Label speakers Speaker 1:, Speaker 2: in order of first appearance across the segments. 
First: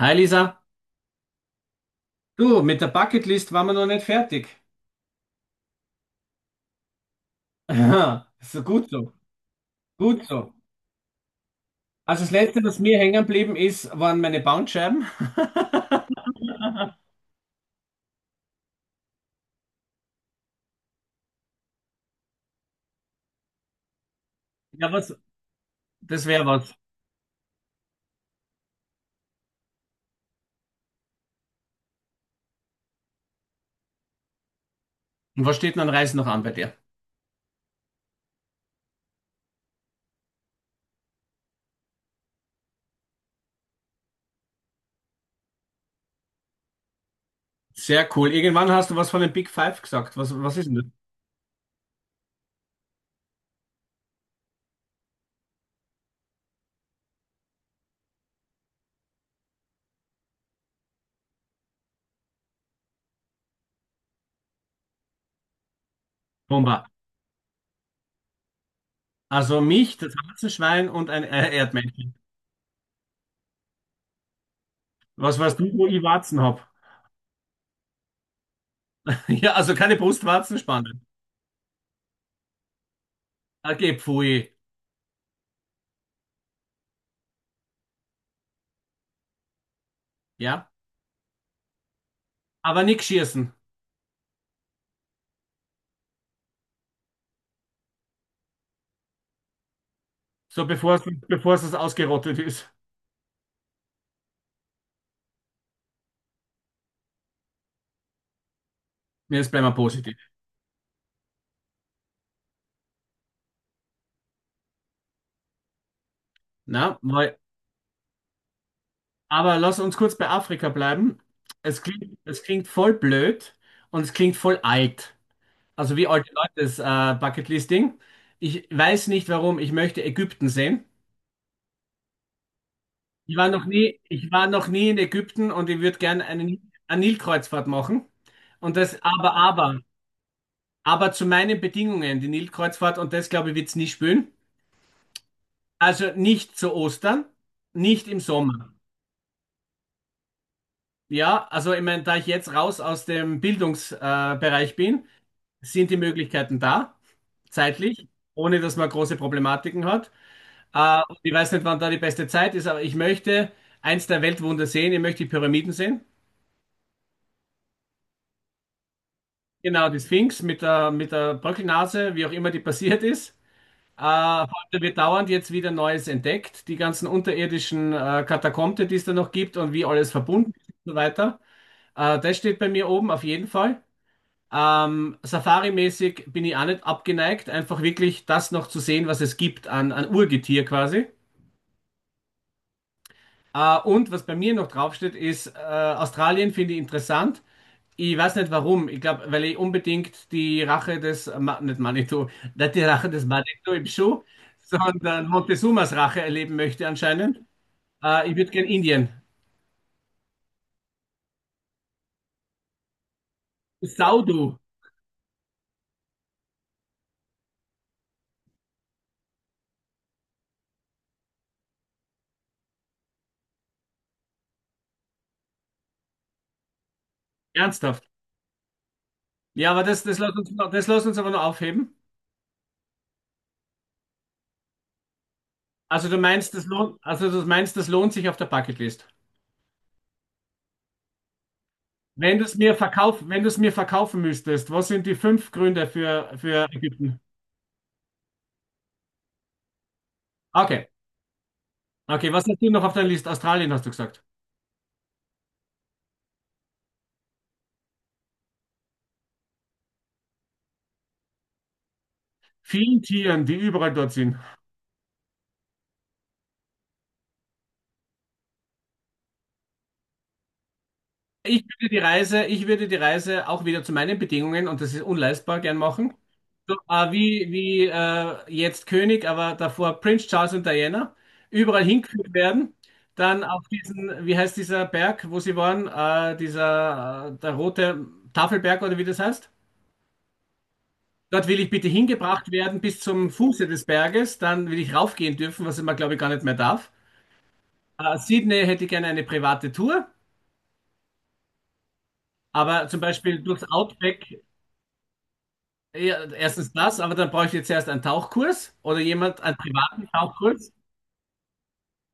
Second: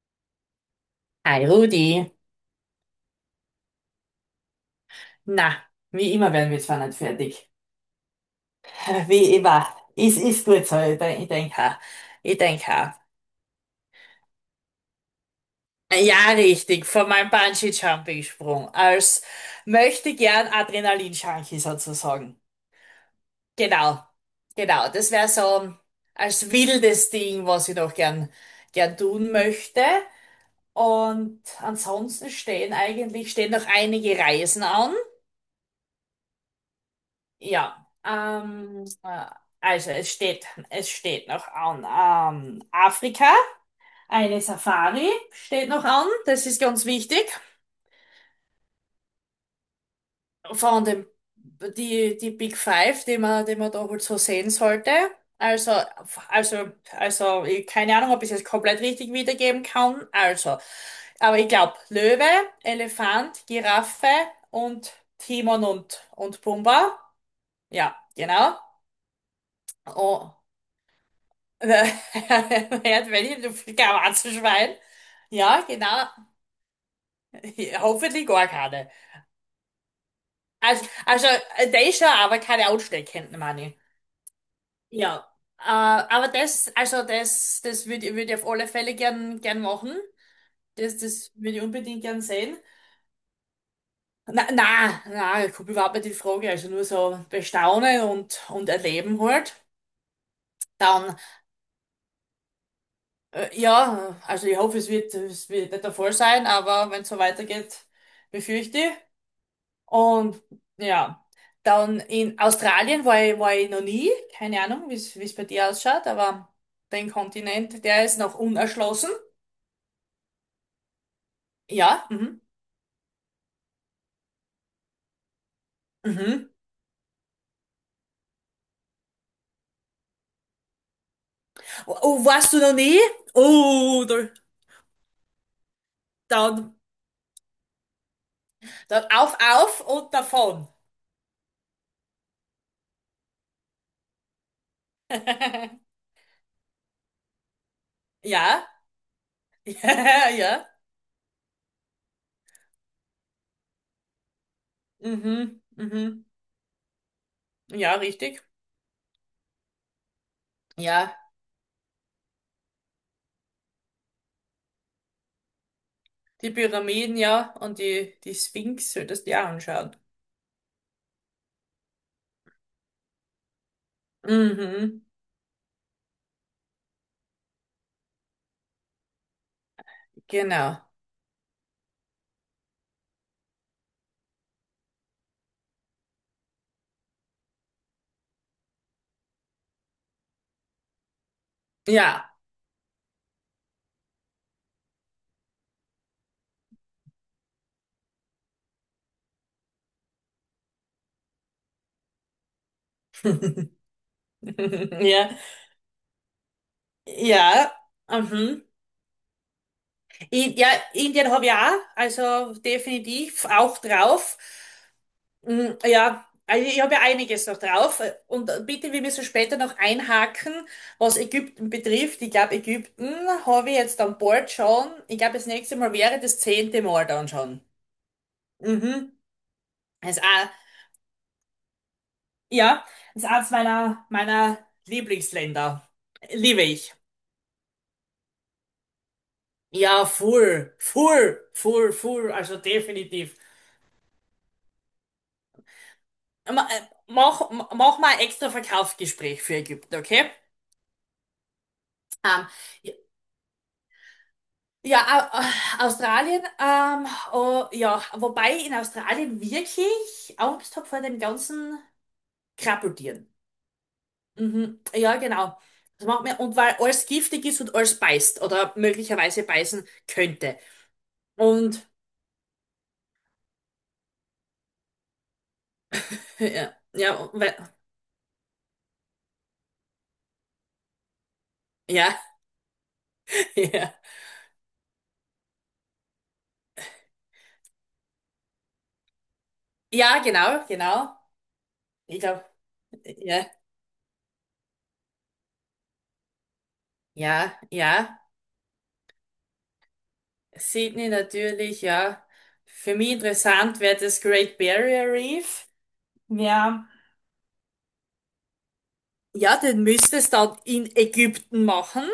Speaker 1: Hi Lisa,
Speaker 2: Hi Rudi.
Speaker 1: du, mit der Bucketlist waren wir noch nicht fertig.
Speaker 2: Na, wie immer werden wir zwar nicht fertig.
Speaker 1: Aha, so gut so,
Speaker 2: Wie immer. Es
Speaker 1: gut
Speaker 2: ist
Speaker 1: so.
Speaker 2: gut so. Ich denke, ich denk auch.
Speaker 1: Also das
Speaker 2: Ich
Speaker 1: Letzte,
Speaker 2: denk
Speaker 1: was
Speaker 2: auch.
Speaker 1: mir hängen geblieben ist, waren meine Bandscheiben.
Speaker 2: Ja, richtig. Von meinem Bungee-Jumping-Sprung. Als möchte gern Adrenalin-Junkie sozusagen. Genau. Genau.
Speaker 1: Ja,
Speaker 2: Das
Speaker 1: was,
Speaker 2: wäre so
Speaker 1: das wäre
Speaker 2: als
Speaker 1: was.
Speaker 2: wildes Ding, was ich noch gern tun möchte. Und ansonsten stehen noch einige Reisen an.
Speaker 1: Und was steht denn an Reisen noch an bei dir?
Speaker 2: Ja, also es steht noch an Afrika. Eine Safari steht noch an, das ist ganz wichtig.
Speaker 1: Sehr cool. Irgendwann hast du was von den Big Five gesagt. Was, was ist denn das?
Speaker 2: Von dem, die Big Five, die man da wohl so sehen sollte. Also, also, ich, keine Ahnung, ob ich es jetzt komplett richtig wiedergeben kann. Also, aber ich glaube, Löwe, Elefant, Giraffe und Timon und
Speaker 1: Bomba.
Speaker 2: Pumba. Ja, genau.
Speaker 1: Also mich, das
Speaker 2: Oh.
Speaker 1: Warzenschwein und ein Erdmännchen.
Speaker 2: Hört, wenn ich, du Schwein.
Speaker 1: Was weißt
Speaker 2: Ja,
Speaker 1: du, wo ich
Speaker 2: genau.
Speaker 1: Warzen hab?
Speaker 2: Hoffentlich gar keine.
Speaker 1: Ja, also keine Brustwarzenspanne.
Speaker 2: Also der ist schon, aber keine ansteckenden, meine ich.
Speaker 1: Okay, pfui.
Speaker 2: Ja. Aber also das, das würd ich auf alle Fälle gern machen.
Speaker 1: Ja,
Speaker 2: Das würde ich unbedingt gern sehen.
Speaker 1: aber nix schießen.
Speaker 2: Na, na, ich komme überhaupt nicht in Frage. Also nur so bestaunen und erleben halt.
Speaker 1: So
Speaker 2: Dann,
Speaker 1: bevor es ausgerottet ist.
Speaker 2: ja, also ich hoffe, es wird nicht der Fall sein, aber wenn es so weitergeht, befürchte ich.
Speaker 1: Nee, jetzt bleiben wir positiv.
Speaker 2: Und ja, dann in Australien war ich noch nie. Keine Ahnung, wie es bei dir ausschaut, aber
Speaker 1: Na,
Speaker 2: den
Speaker 1: weil,
Speaker 2: Kontinent, der ist noch unerschlossen.
Speaker 1: aber lass uns kurz bei Afrika bleiben.
Speaker 2: Ja, mhm.
Speaker 1: Es klingt voll blöd und es klingt voll alt. Also wie alte
Speaker 2: Mhm.
Speaker 1: Leute das Bucketlisting. Ich weiß nicht warum, ich möchte Ägypten sehen.
Speaker 2: Oh, oh, warst du noch nie?
Speaker 1: Ich war noch nie,
Speaker 2: Oh, da,
Speaker 1: ich war noch nie in Ägypten und ich würde gerne
Speaker 2: dann,
Speaker 1: eine Nilkreuzfahrt machen. Und das
Speaker 2: dann auf und davon.
Speaker 1: aber zu meinen Bedingungen, die Nilkreuzfahrt, und das glaube ich, wird's nie spüren. Also nicht zu Ostern, nicht im
Speaker 2: Ja,
Speaker 1: Sommer.
Speaker 2: ja, ja.
Speaker 1: Ja, also ich meine, da ich jetzt raus aus dem Bildungsbereich Bereich bin,
Speaker 2: Mhm,
Speaker 1: sind die
Speaker 2: mhm.
Speaker 1: Möglichkeiten da,
Speaker 2: Ja,
Speaker 1: zeitlich,
Speaker 2: richtig.
Speaker 1: ohne dass man große Problematiken hat. Und
Speaker 2: Ja,
Speaker 1: ich weiß nicht, wann da die beste Zeit ist, aber ich möchte eins der Weltwunder sehen, ich möchte die Pyramiden sehen.
Speaker 2: die Pyramiden, ja, und die Sphinx solltest du dir
Speaker 1: Genau,
Speaker 2: anschauen.
Speaker 1: die Sphinx mit der Bröckelnase, wie auch immer die passiert ist. Heute wird
Speaker 2: Mhm,
Speaker 1: dauernd jetzt wieder Neues entdeckt, die ganzen unterirdischen Katakomben, die es da noch gibt und wie alles verbunden ist und
Speaker 2: genau.
Speaker 1: so weiter. Das steht bei mir oben auf jeden Fall. Safari-mäßig bin ich auch nicht abgeneigt, einfach wirklich das noch zu sehen, was es gibt an, an Urgetier quasi.
Speaker 2: Ja,
Speaker 1: Und was bei mir noch draufsteht, ist Australien finde ich interessant. Ich weiß nicht warum. Ich glaube, weil ich unbedingt die Rache des, Ma nicht Manitou, nicht die Rache des Manitou im Schuh, sondern
Speaker 2: ja.
Speaker 1: Montezumas Rache erleben möchte anscheinend.
Speaker 2: Ja,
Speaker 1: Ich würde
Speaker 2: mhm.
Speaker 1: gern Indien.
Speaker 2: Ja, Indien habe ich auch, also definitiv auch drauf.
Speaker 1: Saudu,
Speaker 2: Mm, ja, also ich habe ja einiges noch drauf. Und bitte, wir müssen später noch einhaken, was Ägypten betrifft. Ich glaube, Ägypten habe ich jetzt an Bord schon. Ich glaube, das nächste Mal wäre das zehnte Mal dann schon.
Speaker 1: ernsthaft.
Speaker 2: Mhm.
Speaker 1: Ja, aber das,
Speaker 2: Das ist auch,
Speaker 1: das lässt uns aber noch aufheben.
Speaker 2: ja, das ist eins meiner Lieblingsländer.
Speaker 1: Also du meinst,
Speaker 2: Liebe
Speaker 1: das
Speaker 2: ich.
Speaker 1: lohnt, also du meinst, das lohnt sich auf der Bucketlist.
Speaker 2: Ja, full,
Speaker 1: Wenn du es
Speaker 2: also
Speaker 1: mir verkauf,
Speaker 2: definitiv.
Speaker 1: wenn du es mir verkaufen müsstest, was sind die fünf Gründe für
Speaker 2: Ma- äh,
Speaker 1: Ägypten?
Speaker 2: Mach mal ein extra Verkaufsgespräch für Ägypten, okay?
Speaker 1: Okay. Okay, was
Speaker 2: Ähm,
Speaker 1: hast du noch auf deiner Liste? Australien hast du gesagt.
Speaker 2: ja, Australien, oh, ja, wobei ich in Australien wirklich Angst habe vor dem ganzen
Speaker 1: Vielen
Speaker 2: Krabbeltieren.
Speaker 1: Tieren, die überall dort sind.
Speaker 2: Mhm, ja, genau. Das macht mir, und weil alles giftig ist und alles beißt oder möglicherweise beißen könnte.
Speaker 1: Ich würde
Speaker 2: Und
Speaker 1: die Reise, ich würde die Reise auch wieder zu meinen Bedingungen, und das ist unleistbar, gern machen.
Speaker 2: ja,
Speaker 1: So, wie wie jetzt König, aber davor Prince Charles und Diana, überall
Speaker 2: ja,
Speaker 1: hingeführt werden. Dann auf
Speaker 2: ja,
Speaker 1: diesen, wie heißt dieser Berg, wo sie waren, dieser, der rote Tafelberg oder wie das heißt.
Speaker 2: ja, genau, genau.
Speaker 1: Dort will ich bitte
Speaker 2: Ich glaube,
Speaker 1: hingebracht werden bis zum
Speaker 2: ja,
Speaker 1: Fuße des Berges. Dann will ich raufgehen dürfen, was man, glaube ich, gar nicht mehr darf.
Speaker 2: ja, ja.
Speaker 1: Sydney hätte ich gerne eine private Tour,
Speaker 2: Sydney natürlich, ja.
Speaker 1: aber
Speaker 2: Für
Speaker 1: zum
Speaker 2: mich
Speaker 1: Beispiel durchs
Speaker 2: interessant wäre das
Speaker 1: Outback.
Speaker 2: Great Barrier Reef.
Speaker 1: Ja, erstens
Speaker 2: Ja.
Speaker 1: das, aber dann brauche ich jetzt erst einen Tauchkurs oder jemand, einen
Speaker 2: Ja, den
Speaker 1: privaten
Speaker 2: müsstest du dann
Speaker 1: Tauchkurs.
Speaker 2: in Ägypten machen,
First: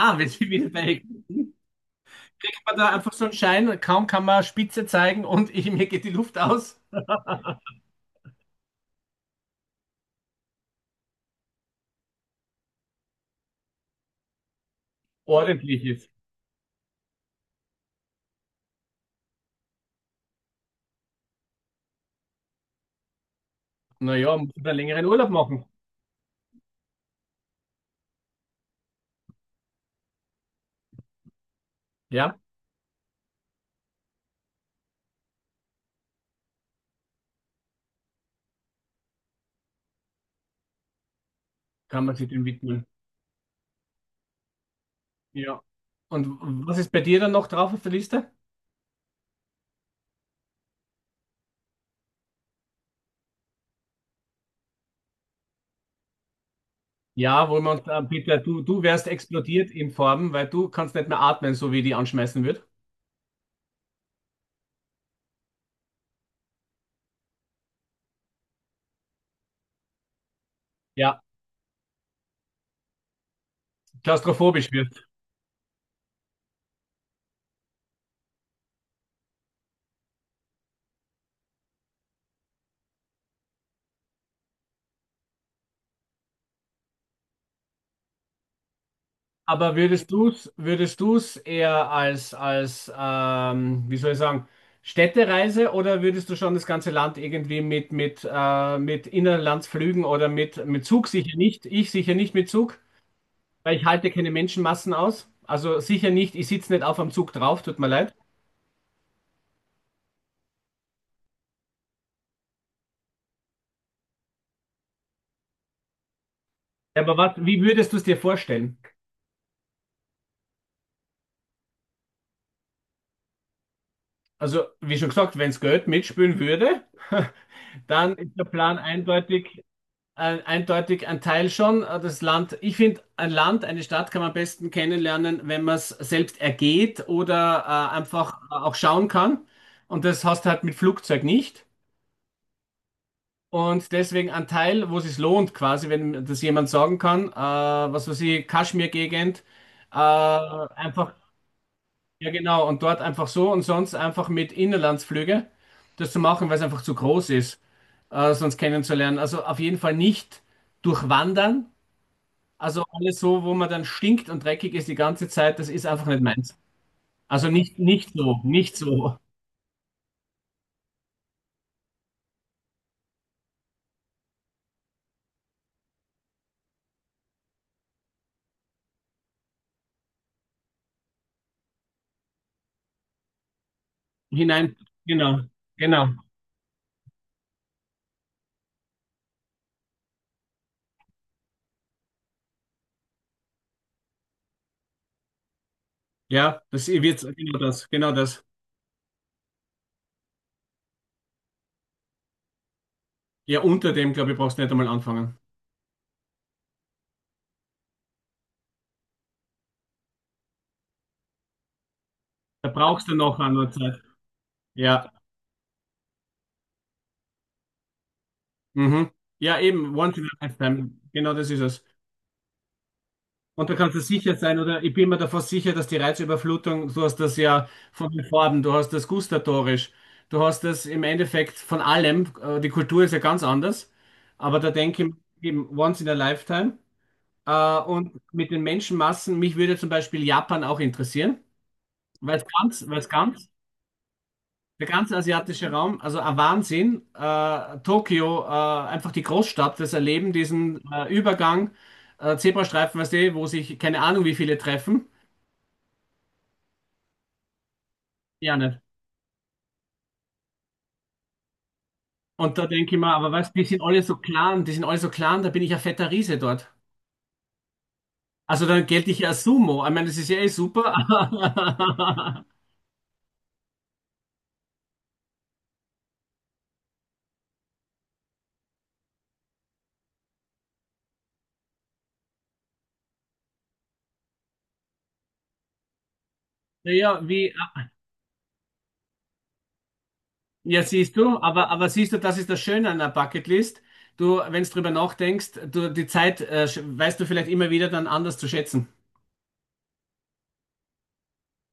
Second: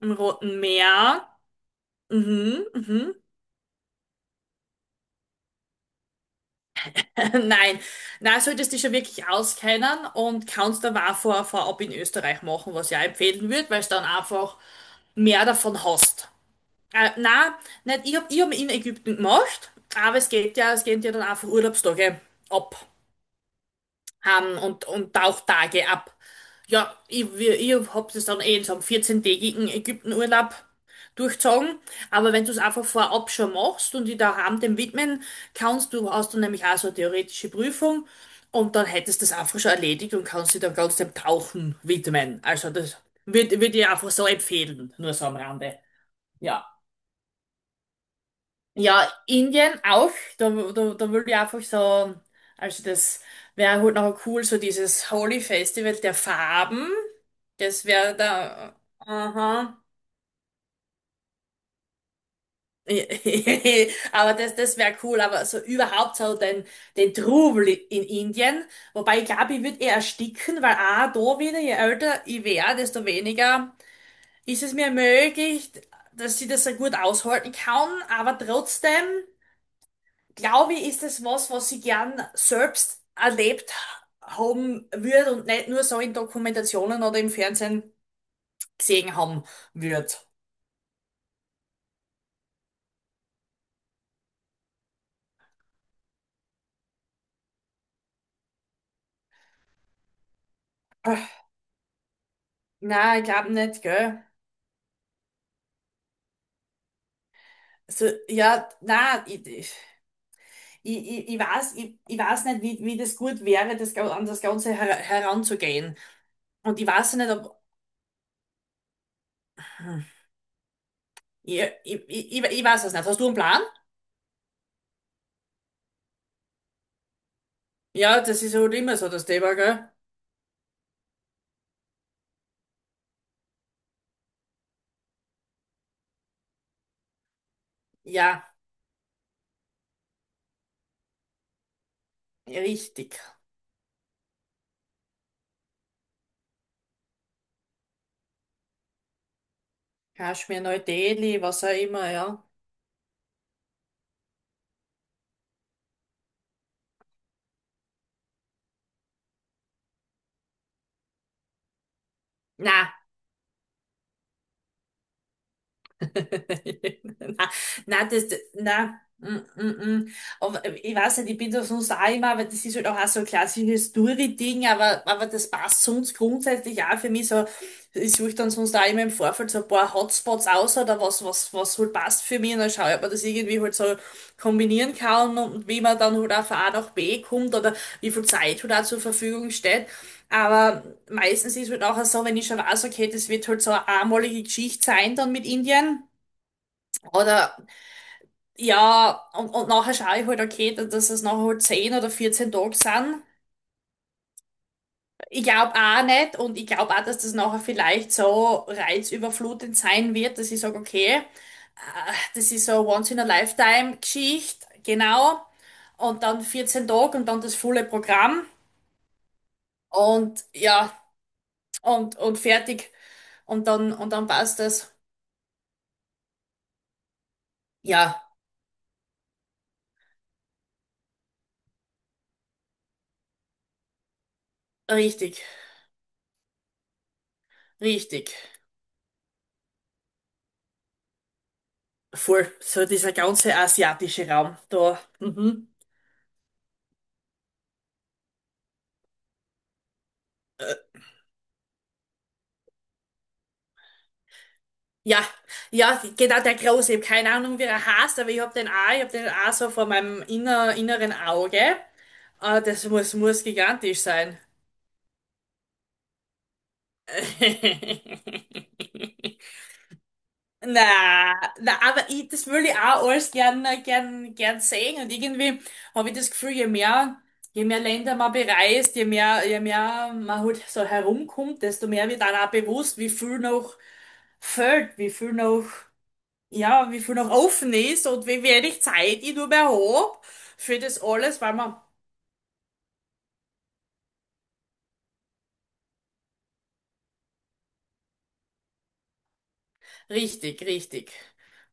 Speaker 2: im
Speaker 1: wir sind
Speaker 2: Roten
Speaker 1: wieder bei.
Speaker 2: Meer.
Speaker 1: Ich
Speaker 2: Mhm,
Speaker 1: habe da einfach
Speaker 2: mhm.
Speaker 1: so einen Schein, kaum kann man Spitze zeigen und ich, mir geht die Luft aus.
Speaker 2: Nein, nein, solltest dich schon wirklich auskennen und kannst dann auch vorab in Österreich machen, was ich auch empfehlen würde, weil du dann einfach mehr
Speaker 1: Ordentlich
Speaker 2: davon
Speaker 1: ist.
Speaker 2: hast. Nein, nicht, ich hab, in Ägypten gemacht, aber es gehen ja dann einfach Urlaubstage ab.
Speaker 1: Naja, muss
Speaker 2: Haben
Speaker 1: man einen längeren
Speaker 2: und
Speaker 1: Urlaub machen.
Speaker 2: Tauchtage ab. Ja, ich hab das dann eh in so einem 14 Ägyptenurlaub durchzogen. Aber
Speaker 1: Ja,
Speaker 2: wenn du es einfach vorab schon machst und dich daheim dem widmen kannst, du hast dann nämlich auch so eine theoretische Prüfung und dann hättest du das einfach schon erledigt und kannst dich dann ganz dem Tauchen
Speaker 1: kann man sich
Speaker 2: widmen.
Speaker 1: dem
Speaker 2: Also
Speaker 1: widmen.
Speaker 2: das würd ich einfach so empfehlen, nur so am
Speaker 1: Ja.
Speaker 2: Rande.
Speaker 1: Und
Speaker 2: Ja.
Speaker 1: was ist bei dir dann noch drauf auf der Liste?
Speaker 2: Ja, Indien auch. Da würde ich einfach so, also das wäre halt noch cool, so dieses Holi Festival der Farben.
Speaker 1: Ja, wo man
Speaker 2: Das wäre
Speaker 1: bitte, du,
Speaker 2: da,
Speaker 1: du wärst explodiert
Speaker 2: aha.
Speaker 1: in Form, weil du kannst nicht mehr atmen, so wie die anschmeißen wird.
Speaker 2: Aber das wäre cool, aber so überhaupt so den Trubel in Indien. Wobei ich glaube, ich würde eher ersticken, weil auch
Speaker 1: Ja,
Speaker 2: da wieder, je älter ich wäre, desto weniger ist
Speaker 1: klaustrophobisch
Speaker 2: es mir
Speaker 1: wirst.
Speaker 2: möglich, dass ich das so gut aushalten kann, aber trotzdem glaube ich, ist es was, was ich gern selbst erlebt haben würde und nicht nur so in Dokumentationen oder im Fernsehen gesehen haben
Speaker 1: Aber
Speaker 2: würde.
Speaker 1: würdest du es würdest du's eher als, als wie soll ich sagen, Städtereise oder würdest du schon das ganze Land irgendwie mit Inlandsflügen oder mit Zug sicher nicht? Ich sicher nicht mit Zug,
Speaker 2: Na, ich glaube
Speaker 1: weil
Speaker 2: nicht,
Speaker 1: ich halte
Speaker 2: gell?
Speaker 1: keine Menschenmassen aus. Also sicher nicht, ich sitze nicht auf am Zug drauf, tut mir
Speaker 2: Also,
Speaker 1: leid.
Speaker 2: ja, na, ich, ich, ich weiß nicht, wie das gut wäre, an das Ganze heranzugehen. Und ich weiß
Speaker 1: Aber
Speaker 2: nicht,
Speaker 1: was,
Speaker 2: ob.
Speaker 1: wie würdest du es dir vorstellen?
Speaker 2: Hm. Ich weiß es nicht. Hast du einen Plan?
Speaker 1: Also, wie schon gesagt, wenn es Geld mitspielen würde, dann
Speaker 2: Ja,
Speaker 1: ist
Speaker 2: das
Speaker 1: der
Speaker 2: ist halt
Speaker 1: Plan
Speaker 2: immer so das Thema,
Speaker 1: eindeutig,
Speaker 2: gell?
Speaker 1: Ein- eindeutig ein Teil schon. Das Land, ich finde, ein Land, eine Stadt kann man am besten kennenlernen, wenn man es selbst ergeht oder einfach
Speaker 2: Ja,
Speaker 1: auch schauen kann. Und das hast du halt mit Flugzeug nicht.
Speaker 2: richtig.
Speaker 1: Und deswegen ein Teil, wo es sich lohnt, quasi, wenn das jemand sagen kann, was weiß ich, Kaschmir-Gegend,
Speaker 2: Kaschmir,
Speaker 1: einfach,
Speaker 2: Neu-Delhi, was auch immer,
Speaker 1: ja
Speaker 2: ja.
Speaker 1: genau, und dort einfach so und sonst einfach mit Inlandsflüge das zu machen, weil es einfach zu groß ist, sonst kennenzulernen. Also auf jeden Fall nicht durchwandern.
Speaker 2: Na,
Speaker 1: Also alles so, wo man dann stinkt und dreckig ist die ganze Zeit, das ist einfach nicht meins.
Speaker 2: na,
Speaker 1: Also nicht,
Speaker 2: na,
Speaker 1: nicht
Speaker 2: das,
Speaker 1: so, nicht
Speaker 2: na,
Speaker 1: so
Speaker 2: mm, mm, mm. Aber ich weiß nicht, ich bin da sonst auch immer, aber das ist halt auch so ein klassisches Story-Ding, aber das passt sonst grundsätzlich auch für mich so. Ich suche dann sonst auch immer im Vorfeld so ein paar Hotspots aus oder was halt passt für mich und dann schaue ich, ob man das irgendwie halt so
Speaker 1: hinein.
Speaker 2: kombinieren kann
Speaker 1: Genau,
Speaker 2: und wie man
Speaker 1: genau.
Speaker 2: dann halt auch von A nach B kommt oder wie viel Zeit halt auch zur Verfügung steht. Aber meistens ist halt auch so, wenn ich schon weiß, okay, das wird halt so eine einmalige Geschichte sein dann mit Indien.
Speaker 1: Ja, das wird
Speaker 2: Oder
Speaker 1: genau das, genau das.
Speaker 2: ja, und nachher schaue ich halt, okay, dass es nachher halt 10 oder 14 Tage sind.
Speaker 1: Ja, unter dem, glaube ich, brauchst du nicht einmal anfangen.
Speaker 2: Ich glaube auch nicht und ich glaube auch, dass das nachher vielleicht so reizüberflutend sein wird, dass ich sage, okay, das ist
Speaker 1: Da
Speaker 2: so eine
Speaker 1: brauchst du noch eine Zeit.
Speaker 2: Once-in-a-Lifetime-Geschichte,
Speaker 1: Ja,
Speaker 2: genau. Und dann 14 Tage und dann das volle Programm
Speaker 1: mhm. Ja, eben, once in a
Speaker 2: und
Speaker 1: lifetime.
Speaker 2: ja,
Speaker 1: Genau das ist es.
Speaker 2: und fertig.
Speaker 1: Und da kannst du
Speaker 2: Und dann
Speaker 1: sicher sein,
Speaker 2: passt
Speaker 1: oder
Speaker 2: das.
Speaker 1: ich bin mir davor sicher, dass die Reizüberflutung, du hast das ja von den
Speaker 2: Ja,
Speaker 1: Farben, du hast das gustatorisch, du hast das im Endeffekt von allem, die Kultur ist ja ganz anders, aber da denke ich
Speaker 2: richtig,
Speaker 1: eben once in a lifetime. Und
Speaker 2: richtig.
Speaker 1: mit den Menschenmassen, mich würde zum Beispiel Japan auch interessieren,
Speaker 2: Voll, so
Speaker 1: weil es
Speaker 2: dieser
Speaker 1: ganz,
Speaker 2: ganze asiatische Raum
Speaker 1: der
Speaker 2: da.
Speaker 1: ganze
Speaker 2: Mhm.
Speaker 1: asiatische Raum, also ein Wahnsinn, Tokio, einfach die Großstadt, das Erleben, diesen Übergang, Zebrastreifen, weißt du, wo sich keine Ahnung wie viele treffen.
Speaker 2: Ja, ja, genau der Große. Ich habe keine Ahnung, wie er heißt, aber ich habe
Speaker 1: Ja,
Speaker 2: den
Speaker 1: nicht.
Speaker 2: auch, ich habe den auch so vor meinem inneren Auge.
Speaker 1: Und da
Speaker 2: Das
Speaker 1: denke ich mir,
Speaker 2: muss,
Speaker 1: aber
Speaker 2: muss
Speaker 1: weißt, die sind
Speaker 2: gigantisch
Speaker 1: alle so
Speaker 2: sein.
Speaker 1: klein, die sind alle so klein, da bin ich ein fetter Riese dort. Also dann gelte ich ja als Sumo. Ich meine, das ist ja eh
Speaker 2: Na, na, aber ich,
Speaker 1: super.
Speaker 2: das will ich auch alles gern sehen. Und irgendwie habe ich das Gefühl, je mehr Länder man bereist, je mehr man halt so herumkommt, desto mehr wird dann auch bewusst, wie viel noch fehlt, wie viel noch. Ja, wie viel
Speaker 1: Naja,
Speaker 2: noch
Speaker 1: wie,
Speaker 2: offen ist und wie wenig Zeit ich nur mehr habe für
Speaker 1: ja,
Speaker 2: das
Speaker 1: siehst du,
Speaker 2: alles, weil man.
Speaker 1: aber siehst du, das ist das Schöne an der Bucketlist. Du, wenn du drüber nachdenkst, du, die Zeit, weißt du vielleicht immer wieder dann anders zu schätzen.
Speaker 2: Richtig, richtig.